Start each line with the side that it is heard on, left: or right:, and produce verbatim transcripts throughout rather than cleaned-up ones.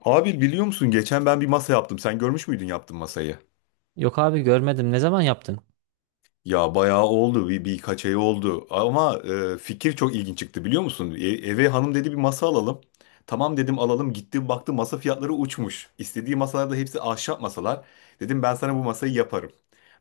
left: Abi biliyor musun geçen ben bir masa yaptım. Sen görmüş müydün yaptığım masayı?
right: Yok abi, görmedim. Ne zaman yaptın?
left: Ya bayağı oldu bir birkaç ay oldu ama e, fikir çok ilginç çıktı biliyor musun? E- eve hanım dedi bir masa alalım. Tamam dedim alalım, gitti baktı masa fiyatları uçmuş. İstediği masalar da hepsi ahşap masalar. Dedim ben sana bu masayı yaparım.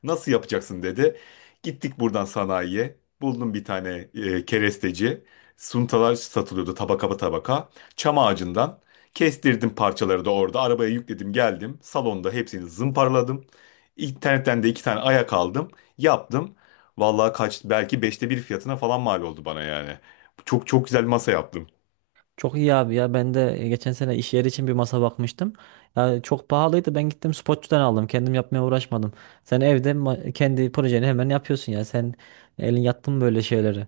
left: Nasıl yapacaksın dedi. Gittik buradan sanayiye, buldum bir tane e, keresteci. Suntalar satılıyordu tabaka tabaka. Çam ağacından kestirdim parçaları, da orada arabaya yükledim geldim. Salonda hepsini zımparaladım. İnternetten de iki tane ayak aldım. Yaptım. Vallahi kaç, belki beşte bir fiyatına falan mal oldu bana yani. Çok çok güzel masa yaptım.
right: Çok iyi abi ya. Ben de e, geçen sene iş yeri için bir masa bakmıştım. Ya çok pahalıydı. Ben gittim, spotçudan aldım. Kendim yapmaya uğraşmadım. Sen evde ma- kendi projeni hemen yapıyorsun ya. Sen elin yattın mı böyle şeylere?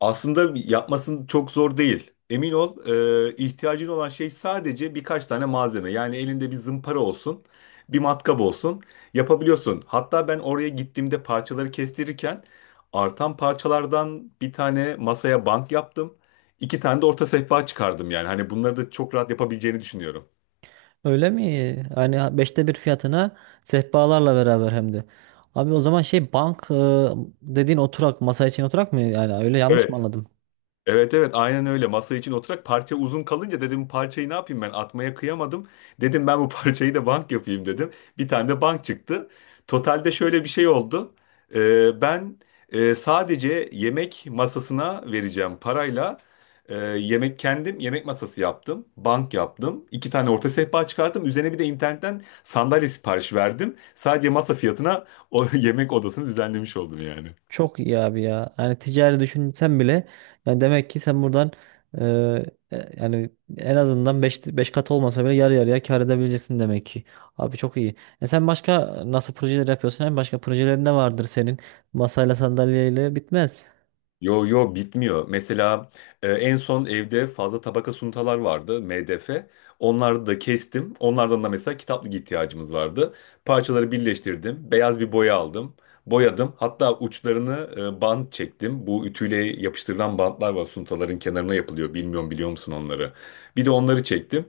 left: Aslında yapmasın çok zor değil. Emin ol, e, ihtiyacın olan şey sadece birkaç tane malzeme. Yani elinde bir zımpara olsun, bir matkap olsun. Yapabiliyorsun. Hatta ben oraya gittiğimde parçaları kestirirken artan parçalardan bir tane masaya bank yaptım. İki tane de orta sehpa çıkardım yani. Hani bunları da çok rahat yapabileceğini düşünüyorum.
right: Öyle mi? Hani beşte bir fiyatına, sehpalarla beraber hem de. Abi o zaman şey, bank e, dediğin oturak, masa için oturak mı yani, öyle yanlış
left: Evet.
right: mı anladım?
left: Evet evet, aynen öyle, masa için oturarak parça uzun kalınca dedim bu parçayı ne yapayım, ben atmaya kıyamadım. Dedim ben bu parçayı da bank yapayım dedim. Bir tane de bank çıktı. Totalde şöyle bir şey oldu. Ee, ben e, sadece yemek masasına vereceğim parayla e, yemek kendim yemek masası yaptım. Bank yaptım. İki tane orta sehpa çıkarttım. Üzerine bir de internetten sandalye sipariş verdim. Sadece masa fiyatına o yemek odasını düzenlemiş oldum yani.
right: Çok iyi abi ya. Yani ticari düşünsen bile, yani demek ki sen buradan e, e, yani en azından beş beş kat olmasa bile yarı yarıya kar edebileceksin demek ki. Abi çok iyi. E sen başka nasıl projeler yapıyorsun? Hem başka projelerin ne vardır senin? Masayla sandalyeyle bitmez.
left: Yo yo, bitmiyor. Mesela e, en son evde fazla tabaka suntalar vardı, M D F. Onları da kestim. Onlardan da mesela kitaplık ihtiyacımız vardı. Parçaları birleştirdim. Beyaz bir boya aldım. Boyadım. Hatta uçlarını e, bant çektim. Bu ütüyle yapıştırılan bantlar var, suntaların kenarına yapılıyor. Bilmiyorum biliyor musun onları? Bir de onları çektim.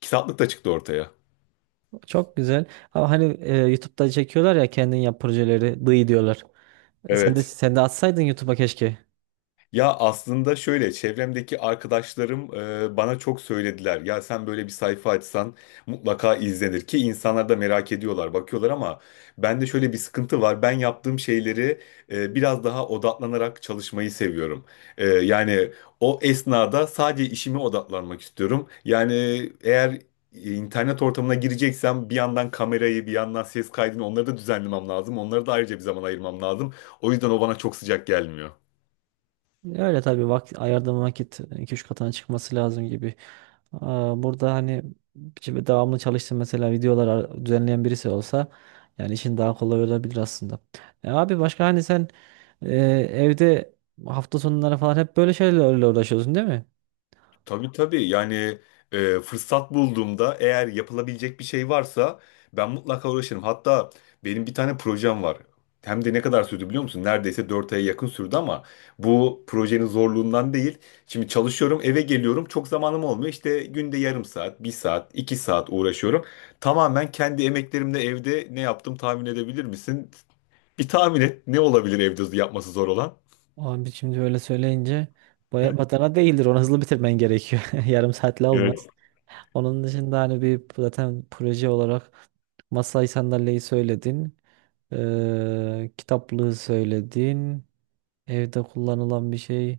left: Kitaplık da çıktı ortaya.
right: Çok güzel. Ama hani e, YouTube'da çekiyorlar ya, kendin yap projeleri dıy diyorlar. E sen de
left: Evet.
right: sen de atsaydın YouTube'a keşke.
left: Ya aslında şöyle, çevremdeki arkadaşlarım e, bana çok söylediler. Ya sen böyle bir sayfa açsan mutlaka izlenir, ki insanlar da merak ediyorlar, bakıyorlar, ama bende şöyle bir sıkıntı var. Ben yaptığım şeyleri e, biraz daha odaklanarak çalışmayı seviyorum. E, yani o esnada sadece işime odaklanmak istiyorum. Yani eğer internet ortamına gireceksem bir yandan kamerayı, bir yandan ses kaydını, onları da düzenlemem lazım. Onları da ayrıca bir zaman ayırmam lazım. O yüzden o bana çok sıcak gelmiyor.
right: Öyle tabii, vakit ayırdığın vakit iki üç katına çıkması lazım gibi. Aa, burada hani şimdi devamlı çalıştığım, mesela videolar ar- düzenleyen birisi olsa yani işin daha kolay olabilir aslında. E abi başka hani sen e, evde hafta sonları falan hep böyle şeylerle uğraşıyorsun değil mi?
left: Tabii tabii yani, e, fırsat bulduğumda eğer yapılabilecek bir şey varsa ben mutlaka uğraşırım. Hatta benim bir tane projem var. Hem de ne kadar sürdü biliyor musun? Neredeyse dört aya yakın sürdü, ama bu projenin zorluğundan değil. Şimdi çalışıyorum, eve geliyorum, çok zamanım olmuyor. İşte günde yarım saat, bir saat, iki saat uğraşıyorum. Tamamen kendi emeklerimle evde ne yaptım tahmin edebilir misin? Bir tahmin et, ne olabilir evde yapması zor olan?
right: Abi şimdi öyle söyleyince baya batana değildir. Onu hızlı bitirmen gerekiyor. Yarım saatle olmaz. Onun dışında hani bir zaten proje olarak masayı, sandalyeyi söyledin. Eee kitaplığı söyledin. Evde kullanılan bir şey.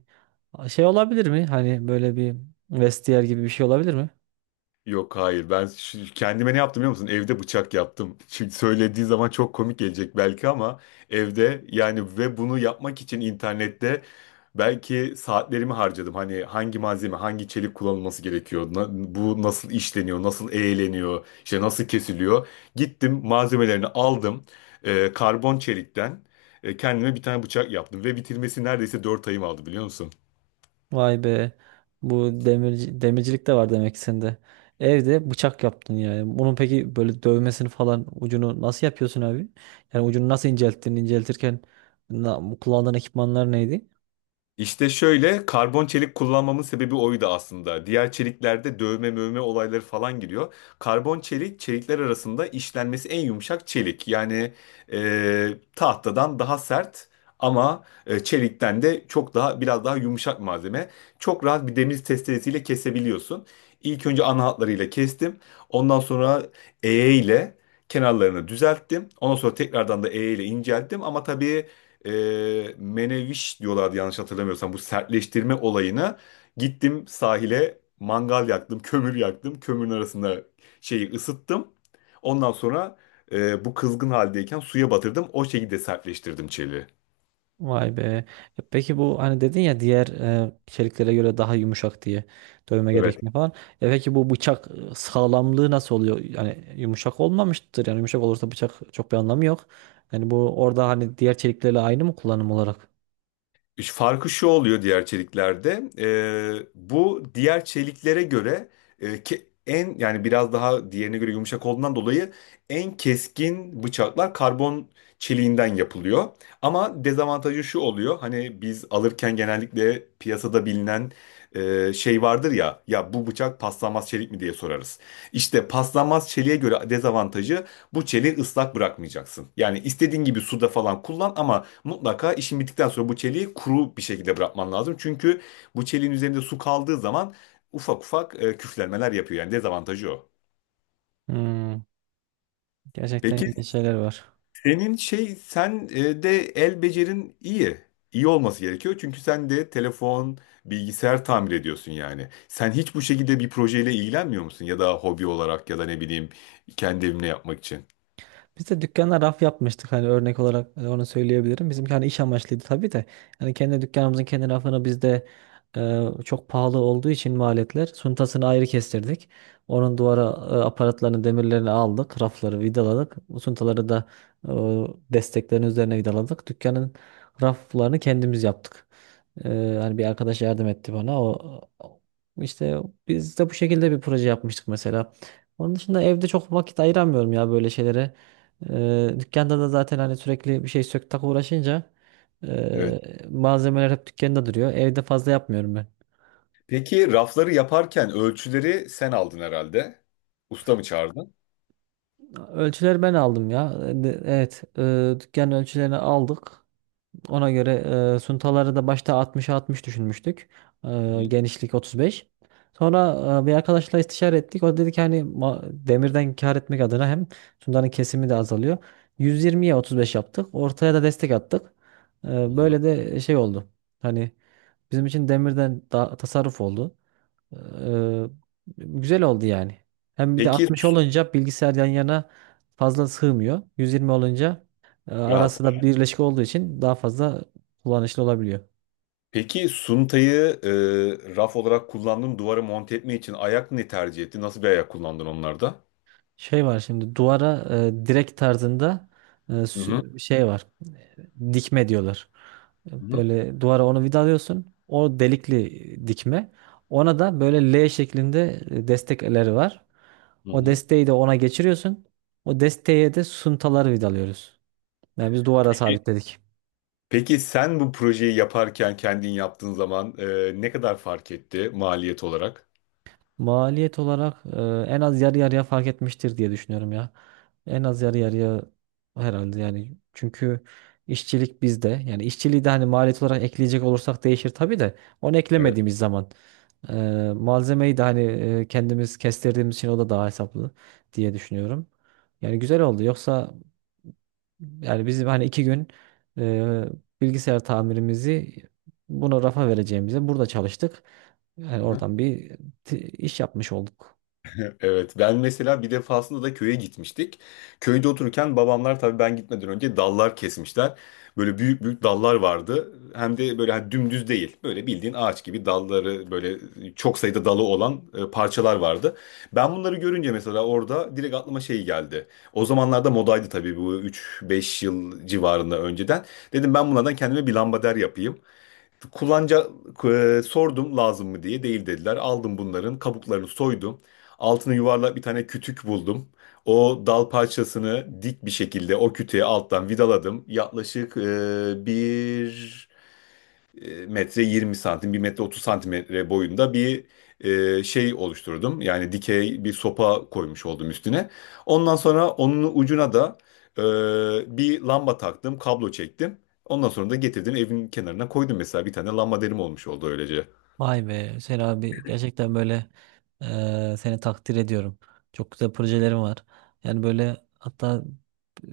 right: Şey olabilir mi? Hani böyle bir vestiyer gibi bir şey olabilir mi?
left: Yok hayır, ben şu- kendime ne yaptım biliyor musun? Evde bıçak yaptım. Şimdi söylediği zaman çok komik gelecek belki, ama evde yani, ve bunu yapmak için internette belki saatlerimi harcadım. Hani hangi malzeme, hangi çelik kullanılması gerekiyor, na- bu nasıl işleniyor, nasıl eğleniyor, işte nasıl kesiliyor. Gittim malzemelerini aldım, e, karbon çelikten e, kendime bir tane bıçak yaptım ve bitirmesi neredeyse dört ayım aldı biliyor musun?
right: Vay be. Bu demirci, demircilik de var demek ki sende. Evde bıçak yaptın yani. Bunun peki böyle dövmesini falan, ucunu nasıl yapıyorsun abi? Yani ucunu nasıl incelttin? İnceltirken na- kullandığın ekipmanlar neydi?
left: İşte şöyle, karbon çelik kullanmamın sebebi oydu aslında. Diğer çeliklerde dövme mövme olayları falan giriyor. Karbon çelik çelikler arasında işlenmesi en yumuşak çelik. Yani e, tahtadan daha sert, ama e, çelikten de çok daha, biraz daha yumuşak malzeme. Çok rahat bir demir testeresiyle kesebiliyorsun. İlk önce ana hatlarıyla kestim. Ondan sonra eğe ile kenarlarını düzelttim. Ondan sonra tekrardan da eğe ile incelttim. Ama tabii, e, meneviş diyorlardı yanlış hatırlamıyorsam bu sertleştirme olayına, gittim sahile, mangal yaktım, kömür yaktım, kömürün arasında şeyi ısıttım, ondan sonra e, bu kızgın haldeyken suya batırdım, o şekilde sertleştirdim çeliği.
right: Vay be. E peki bu, hani dedin ya, diğer e, çeliklere göre daha yumuşak diye dövme
left: Evet.
right: gerekmiyor falan. E peki bu bıçak e, sağlamlığı nasıl oluyor? Yani yumuşak olmamıştır. Yani yumuşak olursa bıçak, çok bir anlamı yok. Yani bu orada hani diğer çeliklerle aynı mı kullanım olarak?
left: Ş- Farkı şu oluyor diğer çeliklerde. E, bu diğer çeliklere göre, e, ki en, yani biraz daha diğerine göre yumuşak olduğundan dolayı, en keskin bıçaklar karbon çeliğinden yapılıyor. Ama dezavantajı şu oluyor. Hani biz alırken genellikle piyasada bilinen e, şey vardır ya, ya bu bıçak paslanmaz çelik mi diye sorarız. İşte paslanmaz çeliğe göre dezavantajı, bu çeliği ıslak bırakmayacaksın. Yani istediğin gibi suda falan kullan, ama mutlaka işin bittikten sonra bu çeliği kuru bir şekilde bırakman lazım. Çünkü bu çeliğin üzerinde su kaldığı zaman ufak ufak e, küflenmeler yapıyor. Yani dezavantajı o.
right: Hmm, gerçekten
left: Peki
right: ilginç şeyler var.
left: senin şey, sen e, de el becerin iyi. İyi olması gerekiyor. Çünkü sen de telefon, bilgisayar tamir ediyorsun yani. Sen hiç bu şekilde bir projeyle ilgilenmiyor musun? Ya da hobi olarak, ya da ne bileyim kendi evimle yapmak için.
right: Biz de dükkana raf yapmıştık, hani örnek olarak e, onu söyleyebilirim. Bizimki hani iş amaçlıydı tabii de. Yani kendi dükkanımızın kendi rafını biz de e, çok pahalı olduğu için maliyetler, suntasını ayrı kestirdik. Onun duvara e, aparatlarını, demirlerini aldık. Rafları vidaladık. Bu suntaları da e, desteklerin üzerine vidaladık. Dükkanın raflarını kendimiz yaptık. E, Hani bir arkadaş yardım etti bana. O o- işte biz de bu şekilde bir proje yapmıştık mesela. Onun dışında evde çok vakit ayıramıyorum ya böyle şeylere. Eee, dükkanda da zaten hani sürekli bir şey sök tak uğraşınca,
left: Evet.
right: eee, malzemeler hep dükkanda duruyor. Evde fazla yapmıyorum ben.
left: Peki rafları yaparken ölçüleri sen aldın herhalde. Usta mı çağırdın?
right: Ölçüleri ben aldım ya. E, de- Evet, eee dükkan ölçülerini aldık. Ona göre eee, suntaları da başta altmışa altmış düşünmüştük.
left: Hı
right: Eee,
left: hı.
right: genişlik otuz beş. Sonra eee, bir arkadaşla istişare ettik. O dedi ki hani ma- demirden kâr etmek adına, hem suntanın kesimi de azalıyor. yüz yirmiye otuz beş yaptık. Ortaya da destek attık. Eee,
left: Hı hı.
right: böyle de şey oldu. Hani bizim için demirden daha tasarruf oldu. Ee, Güzel oldu yani. Hem bir de
left: Peki.
right: altmış olunca bilgisayar yan yana fazla sığmıyor. yüz yirmi olunca e,
left: Rahat.
right: arası da birleşik olduğu için daha fazla kullanışlı olabiliyor.
left: Peki suntayı e, raf olarak kullandın, duvara monte etme için ayak ne tercih etti? Nasıl bir ayak kullandın onlarda?
right: Şey var şimdi, duvara e, direkt tarzında e,
left: Hı hı.
right: sü- şey var. Dikme diyorlar.
left: Hı hı.
right: Böyle duvara onu vidalıyorsun. O delikli dikme. Ona da böyle L şeklinde destekleri var.
left: Hı
right: O
left: hı.
right: desteği de ona geçiriyorsun. O desteğe de suntaları vidalıyoruz. Yani biz duvara
left: Peki
right: sabitledik.
left: peki sen bu projeyi yaparken kendin yaptığın zaman e, ne kadar fark etti maliyet olarak?
right: Maliyet olarak e, en az yarı yarıya fark etmiştir diye düşünüyorum ya. En az yarı yarıya herhalde yani. Çünkü işçilik bizde. Yani işçiliği de hani maliyet olarak ekleyecek olursak değişir tabii de. Onu
left: Evet.
right: eklemediğimiz zaman e, malzemeyi de hani e, kendimiz kestirdiğimiz için o da daha hesaplı diye düşünüyorum. Yani güzel oldu. Yoksa yani bizim hani iki gün e, bilgisayar tamirimizi buna, rafa vereceğimize burada çalıştık. Yani
left: Hı hı.
right: oradan bir t- iş yapmış olduk.
left: Evet, ben mesela bir defasında da köye gitmiştik. Köyde otururken babamlar, tabii ben gitmeden önce dallar kesmişler. Böyle büyük büyük dallar vardı. Hem de böyle hani dümdüz değil. Böyle bildiğin ağaç gibi dalları, böyle çok sayıda dalı olan e, parçalar vardı. Ben bunları görünce mesela orada direkt aklıma şey geldi. O zamanlarda modaydı tabii, bu üç beş yıl civarında önceden. Dedim ben bunlardan kendime bir lambader yapayım. Kullanca e, sordum lazım mı diye, değil dediler. Aldım bunların kabuklarını soydum. Altını yuvarlak bir tane kütük buldum. O dal parçasını dik bir şekilde o kütüğe alttan vidaladım. Yaklaşık e, bir e, metre yirmi santim, bir metre otuz santimetre boyunda bir e, şey oluşturdum. Yani dikey bir sopa koymuş oldum üstüne. Ondan sonra onun ucuna da e, bir lamba taktım, kablo çektim. Ondan sonra da getirdim evin kenarına koydum, mesela bir tane lamba derim, olmuş oldu öylece.
right: Vay be Hüseyin abi, gerçekten böyle eee, seni takdir ediyorum. Çok güzel projelerim var. Yani böyle, hatta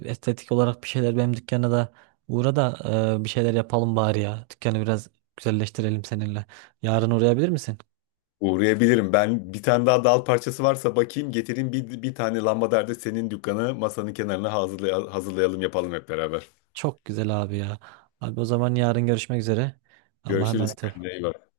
right: estetik olarak bir şeyler, benim dükkana da uğra da eee, bir şeyler yapalım bari ya. Dükkanı biraz güzelleştirelim seninle. Yarın uğrayabilir misin?
left: Uğrayabilirim. Ben bir tane daha dal parçası varsa bakayım getireyim, bir, bir tane lambader de senin dükkanı masanın kenarına hazırlay- hazırlayalım, yapalım hep beraber.
right: Çok güzel abi ya. Abi o zaman yarın görüşmek üzere. Allah'a
left: Görüşürüz,
right: emanet ol.
left: kendine iyi bak.